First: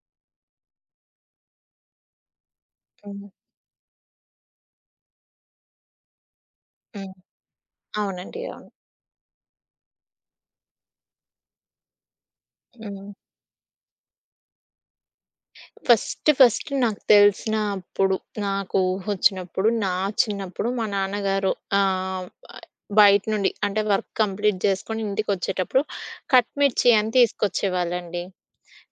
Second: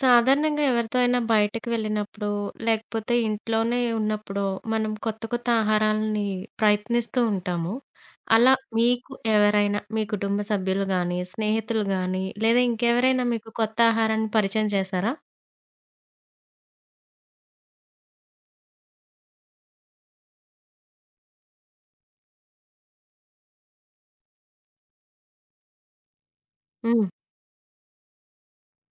సాధారణంగా ఎవరితో అయినా బయటకి వెళ్ళినప్పుడు, లేకపోతే హ్మ్. ఇంట్లోనే ఉన్నప్పుడో, మనం కొత్త కొత్త ఆహారాలని హ్మ్. ప్రయత్నిస్తూ ఉంటాము. అవునండి. అలా అవును. మీకు ఎవరైనా మీ కుటుంబ సభ్యులు గానీ, స్నేహితులు గానీ, లేదా హ్మ్. ఇంకెవరైనా మీకు కొత్త ఆహారాన్ని పరిచయం చేశారా? ఫస్ట్ ఫస్ట్ నాకు తెలిసిన అప్పుడు, నాకు ఊహొచ్చినప్పుడు, నా చిన్నప్పుడు మా నాన్నగారు ఆహ్, బయట నుండి అంటే వర్క్ కంప్లీట్ జేసుకొని ఇంటికొచ్చేటప్పుడు కట్ మిర్చి హ్మ్. అని తీసుకొచ్చేవాళ్ళండి.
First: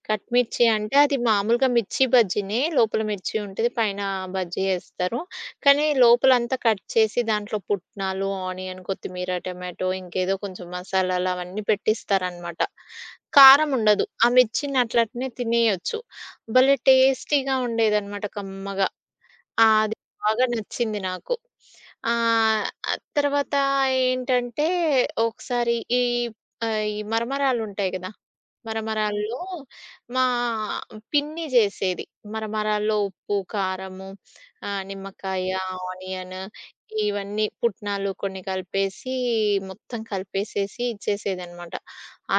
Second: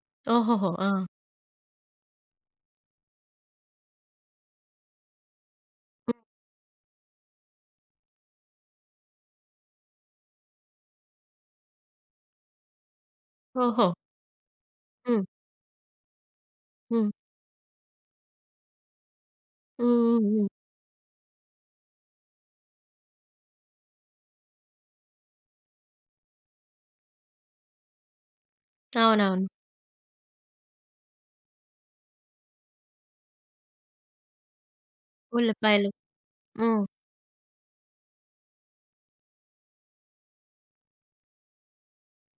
కట్ మిర్చి ఓహోహో! ఆ! అంటే అది మామూలుగా మిర్చి బజ్జీనే. లోపల మిర్చి ఉంటది. పైన బజ్జీ ఏస్తారు. కానీ హ్మ్. లోపలంతా కట్ చేసి దాంట్లో పుట్నాలు, ఆనియన్, కొత్తిమీర, టమాటో ఇంకేదో కొంచెం మసాలాలు అవన్నీ పెట్టిస్తారనమాట. కారం ఓహో! ఉండదు. ఆ మిర్చిని హ్మ్. అట్లట్నే తినేయొచ్చు. భలే హ్మ్. టేస్టీగా ఉండేదనమాట కమ్మగా. అది హ్మ్. హ్మ్. బాగా హ్మ్. నచ్చింది నాకు. ఆహ్, తర్వాత ఏంటంటే ఒకసారి ఈ మరమరాలుంటాయి గదా! హ్మ్. మరమరాల్లో అవునవును. మా పిన్ని జేసేది. మరమరాల్లో ఉప్పు, కారము, నిమ్మకాయ, ఉల్లిపాయలు. ఆనియన్ హ్మ్. ఇవన్నీ పుట్నాలు కొన్ని కలిపేసి, మొత్తం కలిపేసేసి ఇచ్చేసేదనమాట.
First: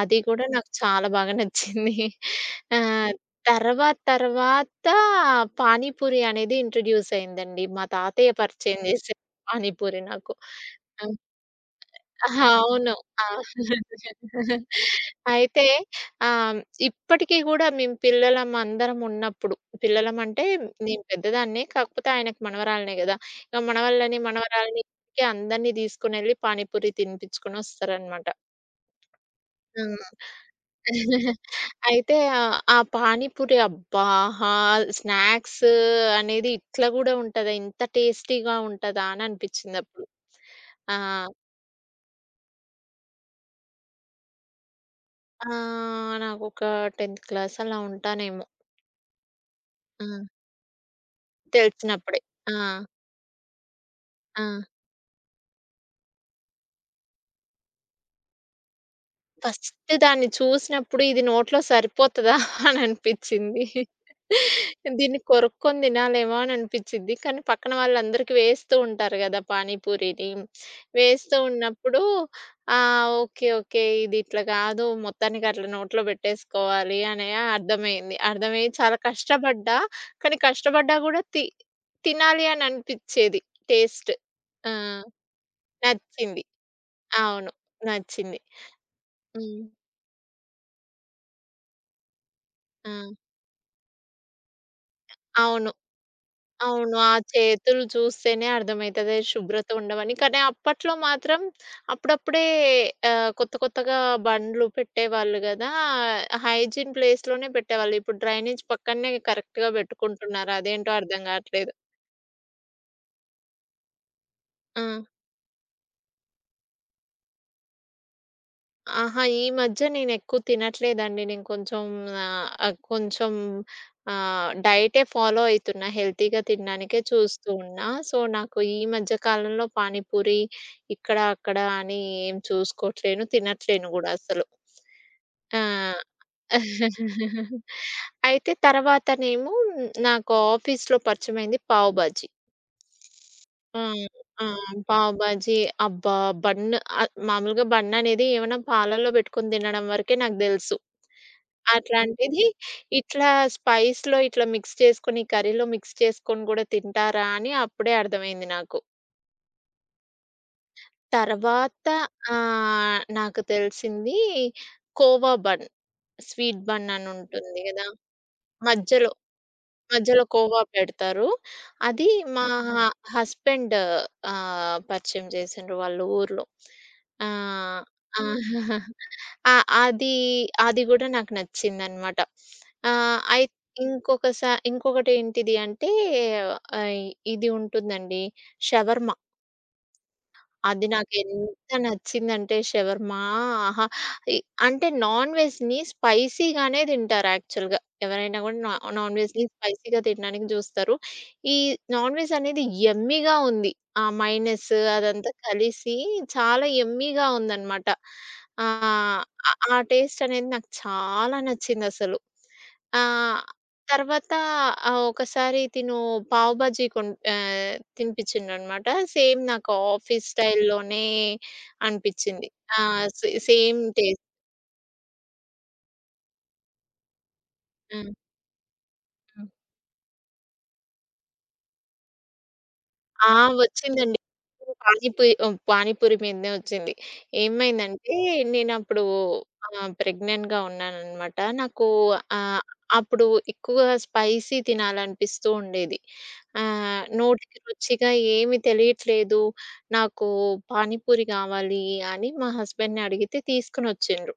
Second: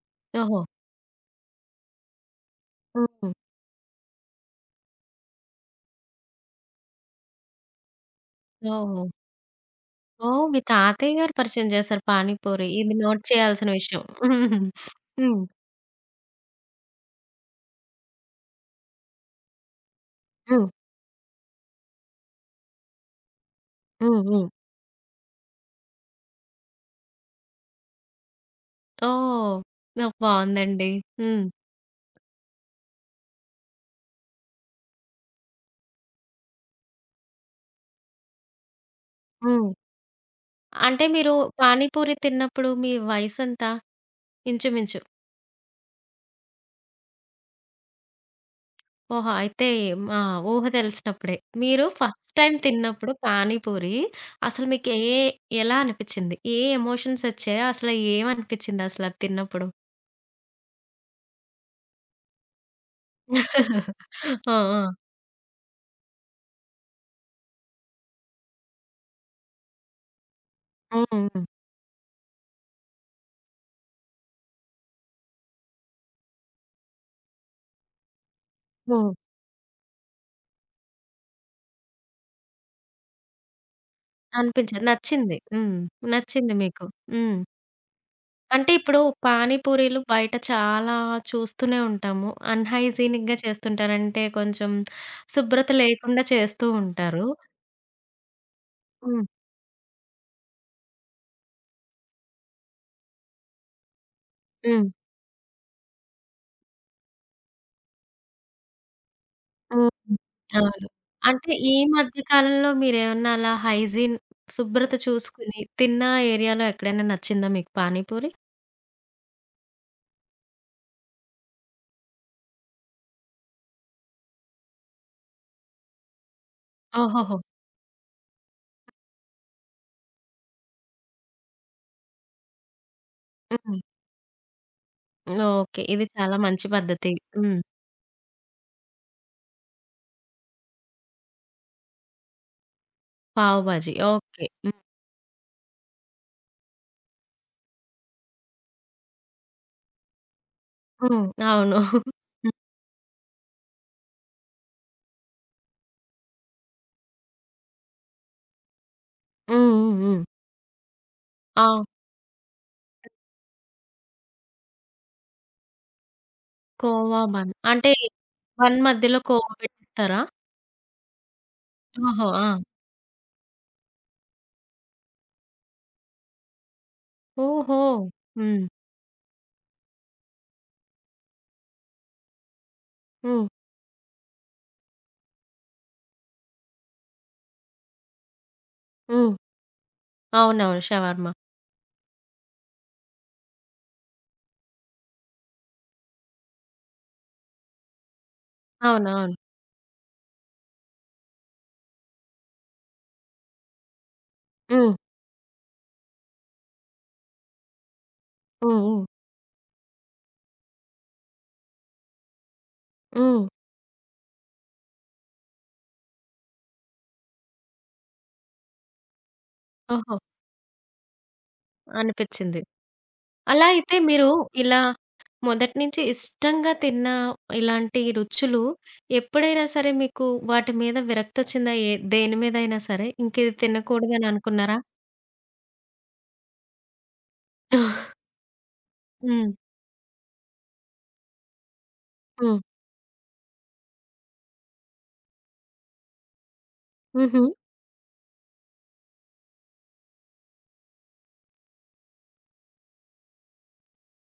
అది కూడా ఓహో! నాకు చాలా బాగా నచ్చింది. ఆహ్, హ్మ్. తర్వాత తర్వాత పానీపూరి అనేది ఇంట్రొడ్యూస్ అయిందండి. మా తాతయ్య పరిచయం ఓహో! జేసారు పానీపూరి నాకు. ఓహ్! మీ ఆ! తాతయ్య గారు పరిచయం చేశారు అహా! పానీపూరి. ఇది అవును. నోట్ ఆ! చేయాల్సిన విషయం. హ్మ్. అయితే ఆహ్, ఇప్పటికి గూడా మేము పిల్లలమందరం ఉన్నప్పుడు, పిల్లలమంటే హ్మ్. నేను పెద్దదాన్నే. కాకపోతే ఆయనకు మనవరాలినే గదా! ఇక హ్మ్. మనవళ్ళని, హ్మ్. మనవరాలిని ఇంటికి అందరిని తీసుకొనెళ్ళి పానీపూరి తినిపించుకొనొస్తారనమాట. ఓహ్! హ్మ్. ఓహ్! బావుందండి. హ్మ్. అయితే ఆ పానీపూరి అబ్బా! ఆహా! స్నాక్స్ అనేది ఇట్లా గూడా ఉంటదా? ఇంత టేస్టీగా ఉంటదా? అని హ్మ్. అనిపించిందప్పుడు. ఆ! అంటే మీరు పానీపూరి తిన్నప్పుడు మీ వయసెంత? ఇంచుమించు. ఆ! నాకొక 10థ్ క్లాస్ అలా ఉంటానేమో. ఓహో! అయితే ఆ! మా ఊహ తెలిసినప్పుడే. మీరు తెలిసినప్పుడే. ఫస్ట్ టైమ్ ఆ! తిన్నప్పుడు పానీపూరి ఆ! అసలు మీకు ఎలా అనిపిచ్చింది? ఏ ఎమోషన్స్ వచ్చాయో అసలు ఏమనిపిచ్చింది అసలు అది తిన్నప్పుడు? ఫస్ట్ దాన్ని చూసినప్పుడు ఇది నోట్లో సరిపోతదా అని అనిపిచ్చింది. ఆ! ఆ! దీన్ని కొరుక్కొని తినాలేమో అని అనిపిచ్చిద్ది. కానీ పక్కన వాళ్ళందరికీ వేస్తూ ఉంటారు గదా! పానీపూరిని. హ్మ్. వేస్తూ హ్మ్. ఉన్నప్పుడు ఆ! ఓకే. ఓకే. ఇది ఇట్లా గాదు. మొత్తానికి అట్లా నోట్లో బెట్టేసుకోవాలి అని అర్థమైంది. అర్థమయ్యి చాలా హ్మ్. కష్టపడ్డా. కానీ కష్టపడ్డా గూడా తినాలి అని అనిపిచ్చేది టేస్ట్. ఆ! అనిపించదు. నచ్చింది. హ్మ్. నచ్చింది. నచ్చింది మీకు. హ్మ్. అవును. నచ్చింది. అంటే ఇప్పుడు హ్మ్. పానీపూరీలు బయట చాలా చూస్తూనే ఉంటాము. ఆ! అన్‌హైజీనిక్‌గా చేస్తుంటారు. అంటే కొంచెం శుభ్రత అవును. లేకుండా చేస్తూ అవును. ఆ ఉంటారు. చేతులు చూస్తేనే అర్థమైతది. హ్మ్. శుభ్రత ఉండవని. కానీ అప్పట్లో మాత్రం అప్పుడప్పుడే కొత్త కొత్తగా బండ్లు హ్మ్. పెట్టేవాళ్ళు గదా! హైజీన్ ప్లేస్‌లోనే పెట్టేవాళ్ళు. ఇప్పుడు డ్రైనేజ్ పక్కనే కరెక్ట్‌గా హ్మ్. పెట్టుకుంటున్నారు. అవును. అదేంటో అర్థం అంటే గాట్లేదు. ఈ మధ్య కాలంలో మీరేమన్నా అలా హైజీన్ ఆ! శుభ్రత చూసుకొని తిన్న ఏరియాలో ఎక్కడైనా నచ్చిందా మీకు పానీపూరి? ఆహా! ఈ మధ్య నేనెక్కువ తినట్లేదండి. నేను కొంచెం ఆహ్, ఆహ్, కొంచెం డైటే ఫాలో అయితున్నా. హెల్తీగా తినడానికే ఓహోహో! చూస్తూ ఉన్నా. సో, నాకు ఈ మధ్య కాలంలో పానీపూరి ఇక్కడ, అక్కడ అని ఏం చూసుకోవట్లేను. హ్మ్. తినట్లేను గూడా అసలు. ఆ! ఓకే. ఇది చాలా మంచి పద్ధతి. హ్మ్. అయితే తర్వాతనేమో నాకు ఆఫీస్‌లో పరిచయమైంది పావ్ బాజీ. పావు ఆ! బాజీ. ఓకే. ఆ! హ్మ్. పావు బాజీ అబ్బా! బన్ మామూలుగా బన్ అనేది ఏమైనా పాలల్లో పెట్టుకొని తినడం వరకే నాకు తెలుసు. హ్మ్. అవును. హ్మ్. అట్లాంటిది ఇట్లా స్పైస్‌లో ఇట్లా మిక్స్ చేసుకొని, కర్రీలో మిక్స్ చేసుకొని కూడా తింటారా అని అప్పుడే అర్థమైంది నాకు. హ్మ్. హ్మ్. హ్మ్. ఆ! తర్వాత నాకు తెలిసింది కోవా బన్. స్వీట్ బన్ అని కోవా బన్. ఉంటుంది కదా! అంటే బన్ మధ్యలో మధ్యలో కోవా పెట్టిస్తారా? మధ్యలో కోవా పెడతారు. అది ఓహో! ఆ! మా హ హస్బెండ్ పరిచయం చేసిండ్రు వాళ్ళ ఊర్లో. ఓహో! ఆహ్, ఆ! హ్మ్. ఆ! అది, అది గూడా నాకు నచ్చిందనమాట. ఆహ్, హ్మ్. అయి ఇంకొకటేంటిది అంటే ఆహ్, ఇది ఉంటుందండి షవర్మ. హ్మ్. అవునవును. అది షవర్మ. నాకెంత నచ్చిందంటే షవర్మా ఆహా! ఇ అంటే నాన్ వెజ్‌ని స్పైసీగానే తింటారు యాక్చువల్‌గా. ఎవరైనా కూడా నాన్ అవునవును. వెజ్‌ని స్పైసీగా తినడానికి చూస్తారు. ఈ నాన్ వెజ్ అనేది యమ్మీగా ఉంది. ఆ మైనస్ హ్మ్. అదంతా కలిసి చాలా యమ్మీగా ఉందనమాట. హ్మ్. హ్మ్. ఆహ్, ఆ ఆ టేస్ట్ అనేది నాకు చాలా నచ్చిందసలు. ఆహ్, హ్మ్. తర్వాత ఒకసారి పావు బాజీ తినిపించిండనమాట. సేమ్ నాకు ఓహో! ఆఫీస్ స్టైల్‌లోనే అనిపిచ్చింది. అనిపిచ్చింది. ఆ! అలా సేమ్ అయితే టేస్ట్. మీరు ఇలా మొదటి నుంచి ఇష్టంగా తిన్న ఇలాంటి హ్మ్. రుచులు హ్మ్. ఎప్పుడైనా సరే మీకు వాటి మీద విరక్తొచ్చిందా? ఏ దేని మీదైనా సరే ఆ! ఇంకిది వచ్చిందండి. తినకూడదని అనుకున్నారా? పానీపూరి హ్మ్. పానీపూరి మీదనే వచ్చింది. ఏమైందంటే నేనప్పుడు హ్మ్. ప్రెగ్నెంట్‌గా ఉన్నాననమాట. నాకు హ్మ్. ఆహ్, అప్పుడు ఎక్కువ స్పైసీ తినాలనిపిస్తూ ఉండేది. హుహు. నోటికి రుచిగా ఏమి తెలియట్లేదు. నాకు పానీపూరి కావాలి అని మా హస్బెండ్‌ని అడిగితే తీసుకొనొచ్చిండ్రు.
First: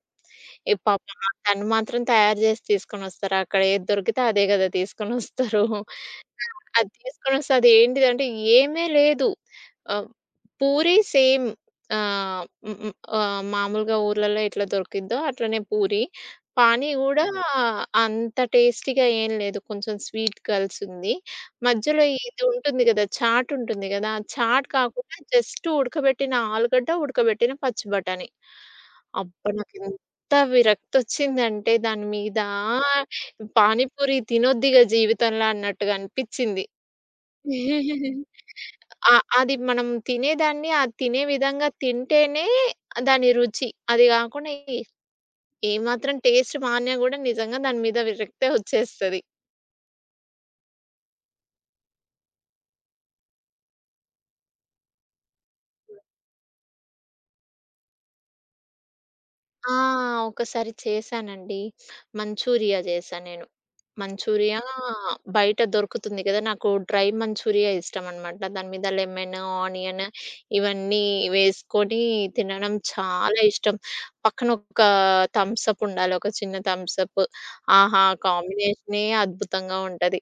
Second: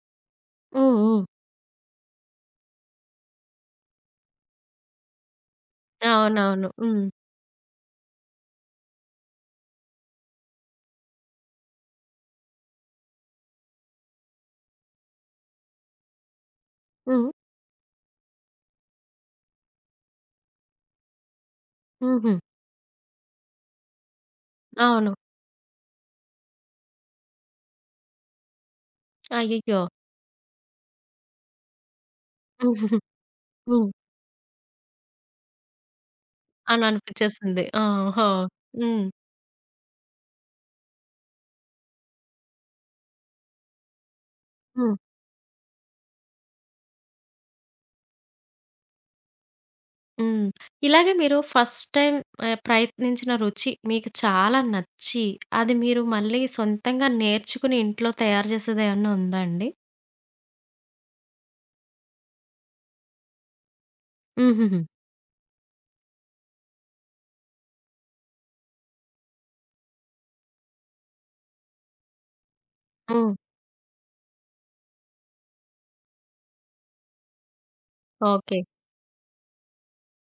ఏ హ్మ్. పాపం హ్మ్. ఆ తను మాత్రం తయారు జేసి తీసుకొనొస్తారు. అక్కడ ఏది దొరికితే అదే గదా తీసుకొనొస్తారు. అవునవును. అది హ్మ్. తీసుకొనొస్తే అది ఏంటిదంటే ఏమే లేదు. ఆహ్, పూరి సేమ్ ఆహ్, హ్మ్. హ్మ్. ఆహ్, మామూలుగా ఊర్లలో ఎట్లా దొరికిద్దో అట్లనే పూరి. పానీ గూడా హ్మ్. హ్మ్. అంత టేస్టీగా ఏం లేదు. కొంచెం స్వీట్ కలిసుంది. మధ్యలో హుహు. ఇది ఉంటుంది గదా! చాట్ ఉంటుంది గదా! ఆ చాట్ అవును. కాకుండా జస్ట్ ఉడకబెట్టిన ఆలుగడ్డ, ఉడకబెట్టిన పచ్చి బఠాణీ. అబ్బా! అయ్యయ్యో! నాకెంత విరక్తొచ్చిందంటే దాని మీద హ్మ్. పానీపూరి తినొద్దిగ జీవితంలో అన్నట్టుగా అనిపిచ్చింది. అని అనిపిచ్చేసింది. ఓహో! హ్మ్. ఆ! అది మనం తినేదాన్ని అది తినే విధంగా తింటేనే దాని రుచి. అది గాకుండా ఏ హ్మ్. ఏమాత్రం టేస్ట్ మానినా గూడా నిజంగా దాని మీద విరక్తే ఒచ్చేస్తది. హ్మ్. ఇలాగే మీరు ఫస్ట్ టైమ్ ప్రయత్నించిన రుచి మీకు చాలా నచ్చి, అది మీరు మళ్ళీ సొంతంగా నేర్చుకుని ఇంట్లో తయారు చేసేదేమన్నా ఉందా అండి? ఆ! ఒకసారి చేశానండి. మంచూరియా చేశా నేను. మంచూరియా హుహుహు. బయట దొరుకుతుంది కదా! నాకు డ్రై మంచూరియా ఇష్టమనమాట. దాని మీద లెమన్, ఆనియన్ ఇవన్నీ వేసుకొని తినడం హ్మ్. చాలా ఇష్టం. పక్కన ఒక థమ్స్ అప్ ఉండాలి. ఒక చిన్న థమ్స్ అప్. ఆహా! ఓకే. కాంబినేషనే అద్భుతంగా ఉంటది.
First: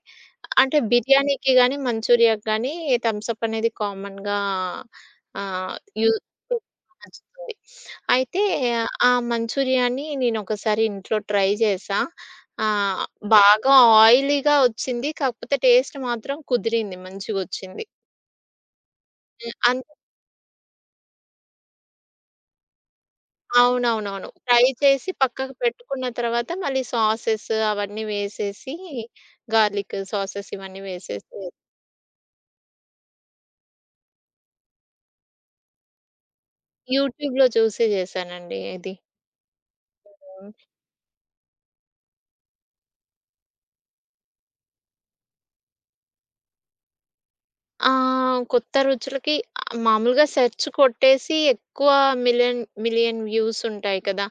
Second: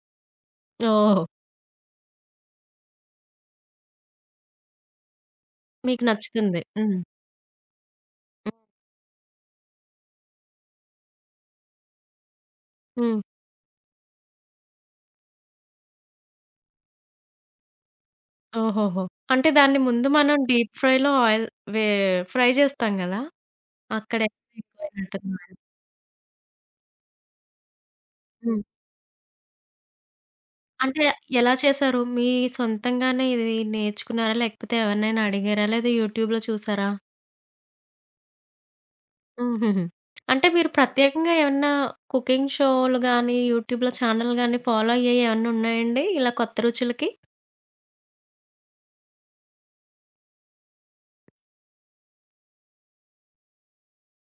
అంటే ఓహ్! బిర్యానీకి గాని, మంచూరియాకి గాని థమ్స్ అప్ అనేది కామన్‌గా ఆహ్, మీకు యూ నచ్చుతుంది. హ్మ్. నచ్చుతుంది. అయితే ఆ మంచూరియాని నేనొకసారి ఇంట్లో ట్రై చేశా. హ్మ్. ఓకే. బాగా ఆయిలీగా వచ్చింది. కాకపోతే టేస్ట్ మాత్రం కుదిరింది. మంచిగొచ్చింది. ఓహోహో! అంటే హ్మ్. దాన్ని ముందు మనం డీప్ ఫ్రైలో ఆయిల్ వే ఫ్రై చేస్తాం గదా! అక్కడే అవునవునవును. ఫ్రై చేసి ఎక్కువైనట్టుందా? పక్కకు పెట్టుకున్న తర్వాత మళ్ళీ సాసెస్ అవన్నీ వేసేసి గార్లిక్ సాసెస్ ఇవన్నీ అంటే వేసేసి ఎలా చేశారు? మీ సొంతంగానే ఇది నేర్చుకున్నారా? లేకపోతే ఎవరినైనా అడిగారా? లేదా యూట్యూబ్‌లో చూసారా? యూట్యూబ్‌లో చూసి చేశానండి ఇది. హుహుహు. అంటే మీరు ప్రత్యేకంగా ఏమన్నా కుకింగ్ షోలు గాని, యూట్యూబ్‌లో ఛానల్ గాని ఫాలో అయ్యేయి ఏమన్నా ఉన్నాయండి? ఇలా కొత్త రుచులకి? ఆ! కొత్త రుచులకి మామూలుగా సెర్చ్ కొట్టేసి ఎక్కువ మిలియన్ మిలియన్ వ్యూస్ ఉంటాయి కదా!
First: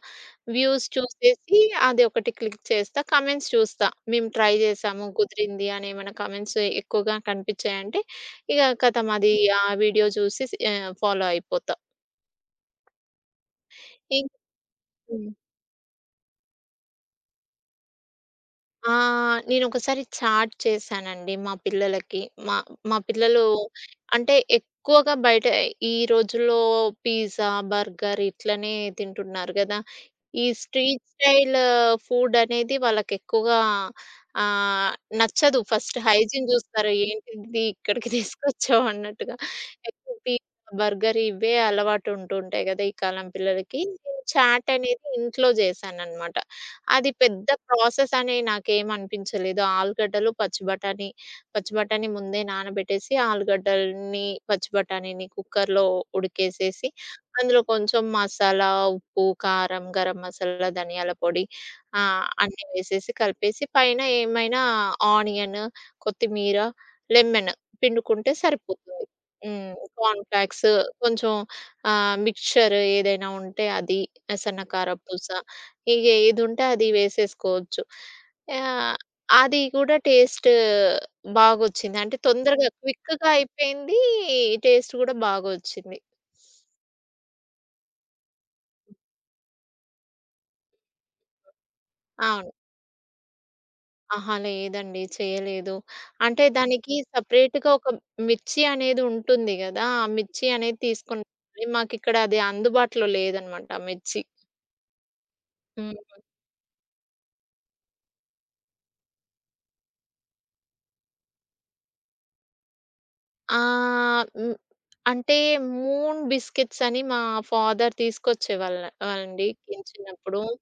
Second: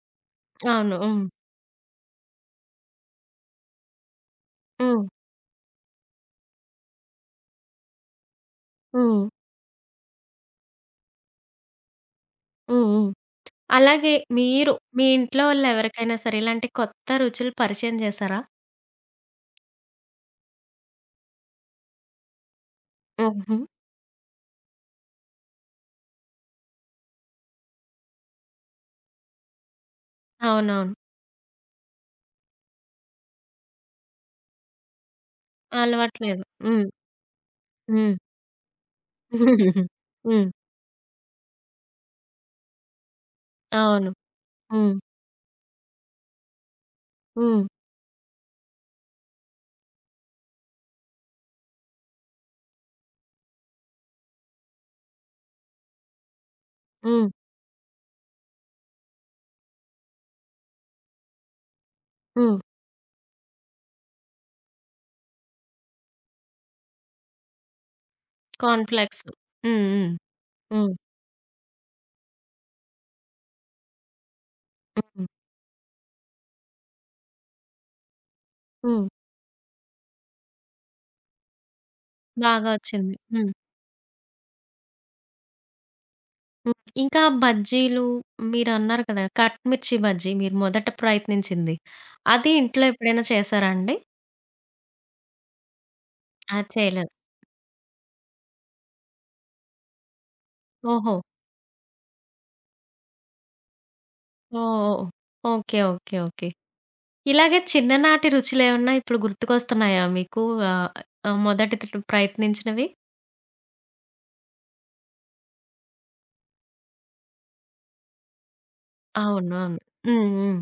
వ్యూస్ అవును. హ్మ్. చూసేసి అది ఒకటి క్లిక్ చేస్తా. కామెంట్స్ చూస్తా. మేము ట్రై హ్మ్. చేసాము, కుదిరింది అని ఏమైనా కామెంట్స్ ఎక్కువగా కనిపించాయంటే, ఇక ఖతం హ్మ్. అది ఆ వీడియో చూసి ఫాలో అయిపోతా. హ్మ్. హ్మ్. అలాగే ఇం మీరు మీ హ్మ్. ఇంట్లో వాళ్ళెవరికైనా సరే ఇలాంటి కొత్త రుచులు పరిచయం చేశారా? ఆ! నేనొకసారి చాట్ చేశానండి మా పిల్లలకి. మా మా పిల్లలు హుహు. అంటే ఎక్కువగా బయట ఈ రోజుల్లో పిజ్జా, బర్గర్ ఇట్లనే తింటున్నారు గదా! ఈ అవునవును. స్ట్రీట్ స్టైల్ ఫుడనేది వాళ్ళకెక్కువగా ఆహ్, నచ్చదు. ఫస్ట్ అలవాట్లేదు. హైజీన్ హ్మ్. జూస్తారు. ఏంటిది ఇక్కడికి హ్మ్. తీసుకొచ్చావు అన్నట్టుగా. ఎక్కువ హ్మ్. పిజ్జా, బర్గర్ ఇవే అలవాటు ఉంటూ ఉంటాయి గదా! ఈ కాలం పిల్లలకి. అవును. నేను చాట్ హ్మ్. అనేది ఇంట్లో జేశాననమాట. అది పెద్ద హ్మ్. ప్రాసెస్ అని నాకేం అనిపించలేదు. ఆలుగడ్డలు, పచ్చి బఠానీ, పచ్చి బఠానీ ముందే నానబెట్టేసి, ఆలుగడ్డల్ని, పచ్చి బఠానీని కుక్కర్‌లో ఉడికేసేసి, హ్మ్. అందులో కొంచెం మసాలా, ఉప్పు, కారం, గరం మసాలా, ధనియాల పొడి హ్మ్. హ్మ్. అన్నీ వేసేసి కలిపేసి పైన ఏమైనా ఆనియన్, కొత్తిమీర, లెమన్ పిండుకుంటే కార్న్ సరిపోతుంది. ఫ్లేక్స్. హ్మ్. హ్మ్. హ్మ్. కార్న్ ఫ్లేక్స్ హ్మ్. కొంచెం మిక్స్చర్ ఏదైనా ఉంటే అది, సన్న హ్మ్. కారపూస ఇగ ఏదుంటే అది వేసేసుకోవచ్చు. ఆహ్, హ్మ్. అది కూడా టేస్ట్ బాగొచ్చింది. అంటే తొందరగా బాగా వచ్చింది. క్విక్‌గా హ్మ్. అయిపోయింది. టేస్ట్ కూడా బాగొచ్చింది. హ్మ్. ఇంకా బజ్జీలు మీరన్నారు కదా! కట్ మిర్చి బజ్జీ మీరు మొదట ప్రయత్నించింది. అవును. అది ఇంట్లో ఎప్పుడైనా చేసారా అండి? అహా! లేదండి. చేయలేదు. అంటే అది దానికి చేయలేదు. సెపరేట్‌గా ఒక మిర్చి అనేది ఉంటుంది గదా! ఆ మిర్చి అనేది ఓహో! తీసుకున్నాం. మాకిక్కడ అది అందుబాటులో లేదనమాట ఆ మిర్చి. ఓహ్! ఓకే. హ్మ్. ఓకే. ఓకే. ఇలాగే చిన్ననాటి రుచులేమన్నా ఇప్పుడు గుర్తుకొస్తున్నాయా మీకు? ఆహ్, ఆహ్, మొదటి త ప్రయత్నించినవి? ఆహ్, హ్మ్. అంటే మూన్ బిస్కెట్స్ అని మా ఫాదర్ తీసుకొచ్చేవాళ్ళ అండి అవును. అవును. హ్మ్. చిన్నప్పుడు. హ్మ్.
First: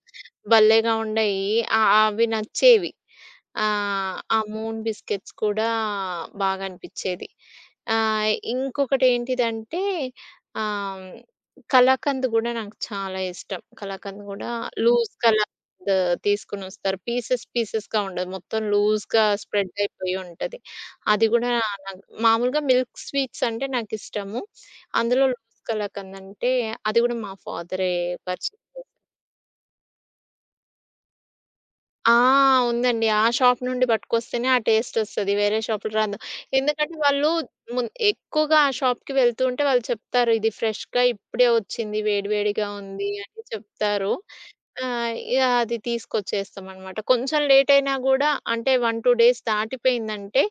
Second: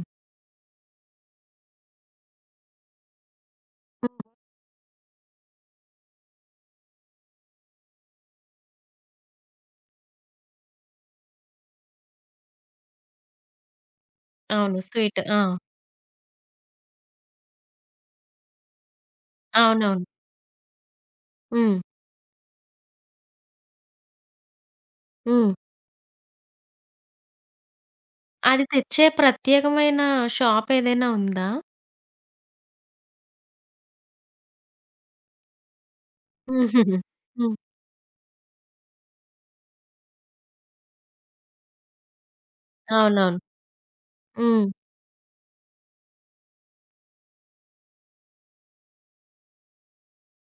భలేగా ఉండేయి. అవి నచ్చేవి. హ్మ్. ఆ మూన్ బిస్కెట్స్ కూడా బాగా అనిపిచ్చేది. ఇంకొకటేంటిదంటే ఆహ్, కలాకంద్ గూడా నాకు చాలా ఇష్టం. కలాకంద్ గూడా అవును. Loose sweet. ఆ! కలాకంద్ తీసుకొనొస్తారు. పీసెస్ పీసెస్‌గా ఉండదు. మొత్తం లూజ్‌గా స్ప్రెడ్ అవునవును. అయిపోయి ఉంటది. అది గూడా హ్మ్. నాకు మామూలుగా మిల్క్ స్వీట్స్ అంటే నాకిష్టము. అందులో హ్మ్. లూజ్ కలాకండ్ అంటే అది గూడా మా ఫాదరే పరిచయం అది చేశారు. తెచ్చే ప్రత్యేకమైన షాపేదైనా ఉందా? ఆ! ఉందండి. ఆ షాప్ నుండి పట్టుకొస్తేనే ఆ టేస్టొస్తది. వేరే షాపులు రాదు. హుహుహు. ఎందుకంటే వాళ్ళు హ్మ్. మున్ ఎక్కువగా ఆ షాప్‌కి వెళ్తూ ఉంటే వాళ్ళు చెప్తారు. ఇది ఫ్రెష్‌గా ఇప్పుడే వచ్చింది. వేడి వేడిగా ఉంది అవునవును. అని చెప్తారు. హ్మ్. ఇగ అది తీసుకొచ్చేస్తామనమాట. కొంచెం లేట్ అయినా గూడా అంటే 1, 2 డేస్ దాటిపోయిందంటే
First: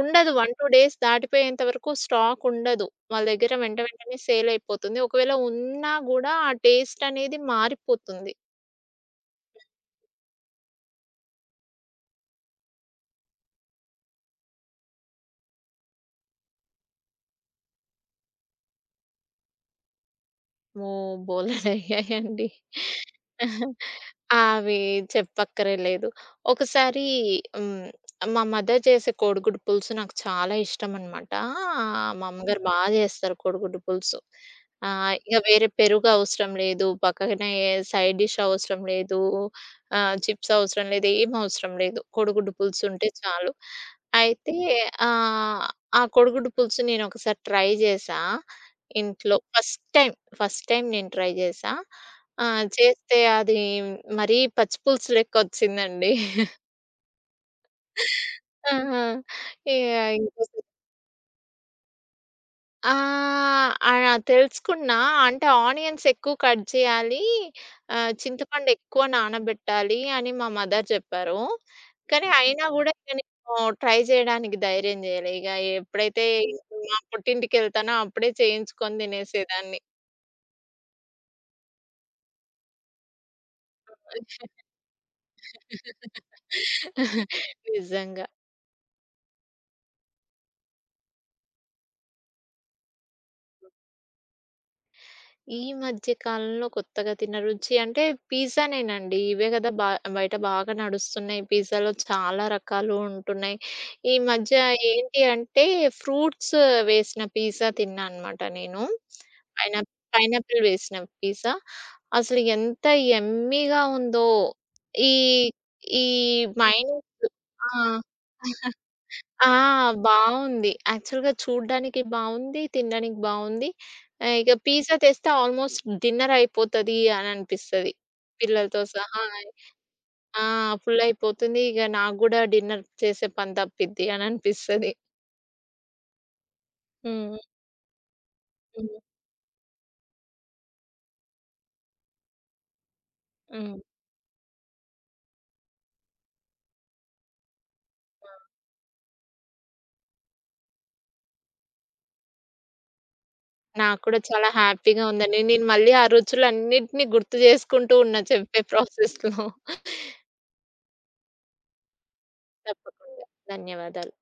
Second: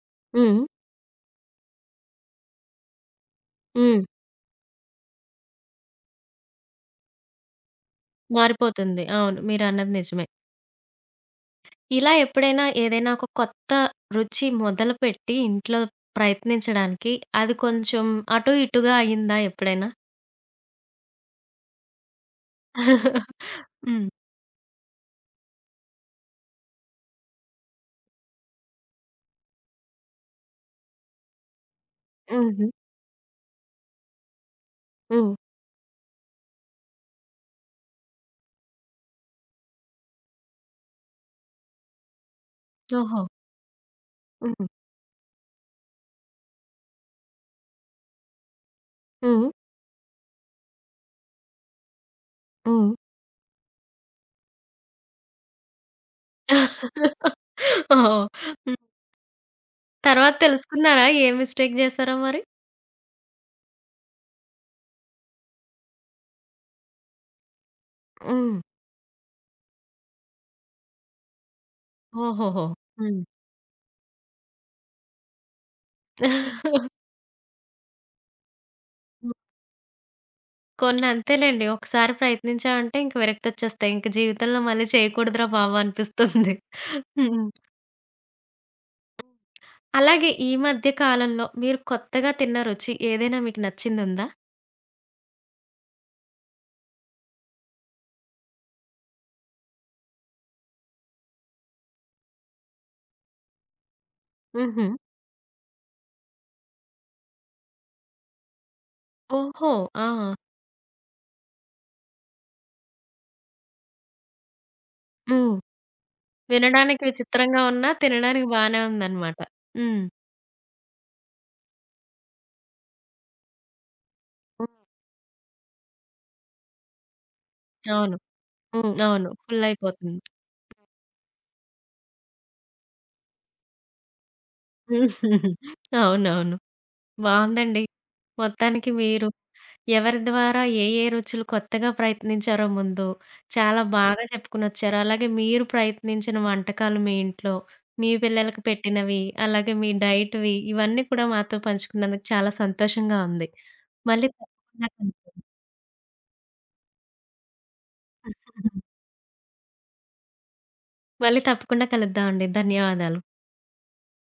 ఉండదు. 1, హ్మ్. 2 డేస్ దాటిపోయేంత వరకు స్టాక్ ఉండదు. వాళ్ళ దగ్గర వెంట హ్మ్. వెంటనే సేల్ అయిపోతుంది. ఒకవేళ ఉన్నా గూడా ఆ టేస్ట్ అనేది మారిపోతుంది. మారిపోతుంది. అవును. మీరన్నది నిజమే. ఇలా ఎప్పుడైనా ఏదైనా ఒక కొత్త రుచి మొదలుపెట్టి ఇంట్లో ప్రయత్నించడానికి అది కొంచెం అటు ఇటుగా అయిందా ఎప్పుడైనా? ఓహ్! బోలెడయ్యాయండి. హ్మ్. అవి చెప్పక్కర్లేదు. ఒకసారి హ్మ్. మా మదర్ చేసే కోడిగుడ్డు పులుసు నాకు చాలా ఇష్టమనమాట. మా అమ్మగారు హుహు. బా చేస్తారు కోడిగుడ్డు పులుసు. హ్మ్. ఇగ వేరే పెరుగు అవసరం లేదు. పక్కనే సైడ్ డిష్ అవసరం లేదు. చిప్స్ అవసరం లేదు. ఏం అవసరం లేదు. కోడిగుడ్డు పులుసు ఉంటే ఓహో! చాలు. అయితే హ్మ్. ఆహ్, ఆ కోడిగుడ్డు పులుసు నేనొకసారి ట్రై చేశా ఇంట్లో హ్మ్. First time. ఫస్ట్ టైమ్ నేను ట్రై చేశా. ఆ! హ్మ్. చేస్తే అది మరీ పచ్చి పులుసు లెక్కొచ్చిందండి. ఓహ్! హ్మ్. ఆహా! ఇగ తర్వాత ఇంకోసారి తెలుసుకున్నారా? ఏ మిస్టేక్ జేశారో మరి? ఆ! ఆ! తెలుసుకున్నా. అంటే ఆనియన్స్ ఎక్కువ కట్ చేయాలి. హ్మ్. చింతపండు ఎక్కువ నానబెట్టాలి అని మా మదర్ చెప్పారు. కానీ ఓహోహో! అయినా గూడా ఇక హ్మ్. నేను ట్రై చేయడానికి ధైర్యం చేయలే. ఇగ ఎప్పుడైతే హ్మ్. మా పుట్టింటికెళ్తానో అప్పుడే చేయించుకొని తినేసేదాన్ని. కొన్ని అంతేలెండి. ఒకసారి ప్రయత్నించామంటే ఇంక విరక్తొచ్చేస్తాయి. ఇంక జీవితంలో మళ్ళీ చేయకూడదురా బాబు అనిపిస్తుంది. హ్మ్. నిజంగా. అలాగే ఈ మధ్య కాలంలో మీరు కొత్తగా తిన్న రుచి ఏదైనా మీకు నచ్చిందుందా? ఈ మధ్య కాలంలో కొత్తగా తిన్న రుచి అంటే పిజ్జానేనండి. ఇవే గదా! బయట బాగా నడుస్తున్నాయి. పిజ్జాలో చాలా రకాలు ఉంటున్నాయి. ఈ మధ్య హుహు. ఏంటి అంటే ఫ్రూట్స్ వేసిన పిజ్జా తిన్నా అనమాట నేను. ఓహో! పైనా ఆ! పైనాపిల్ వేసిన పిజ్జా. అసలు ఎంత యమ్మీగా ఉందో! ఈ హ్మ్. ఈ మైన్ వినడానికి విచిత్రంగా ఆ! ఉన్నా తినడానికి బానే ఉందనమాట. ఆ! హ్మ్. బావుంది. యాక్చువల్‌గా చూడ్డానికి బావుంది. తినడానికి బావుంది. ఇక హ్మ్. పిజ్జా తెస్తే ఆల్‌మోస్ట్ డిన్నర్ అయిపోతది అని అనిపిస్తది. అవును. పిల్లలతో హ్మ్. సహా అవును. ఫుల్ అయిపోతుంది. ఆ! ఫుల్ అయిపోతుంది. ఇక నాకు గూడా డిన్నర్ చేసే పని తప్పిద్ది అని అనిపిస్తది. అవునవును. హ్మ్. బావుందండి. మొత్తానికి హ్మ్. మీరు ఎవరి ద్వారా ఏ, ఏ రుచులు కొత్తగా ప్రయత్నించారో ముందు, హ్మ్. చాలా బాగా చెప్పుకొనొచ్చారు. అలాగే మీరు ప్రయత్నించిన వంటకాలు మీ ఇంట్లో, మీ పిల్లలకు పెట్టినవి, అలాగే మీ డైట్‌వి ఇవన్నీ కూడా మాతో పంచుకున్నందుకు చాలా సంతోషంగా ఉంది. నాకు కూడా మళ్ళీ చాలా తప్పకుండా హ్యాపీగా కలుద్దాం. ఉందండి. నేను మళ్ళీ ఆ రుచులన్నిటిని గుర్తు చేసుకుంటూ ఉన్నా చెప్పే ప్రాసెస్‌లో. మళ్ళీ తప్పకుండా కలుద్దామండి. ధన్యవాదాలు. తప్పకుండా. ధన్యవాదాలు.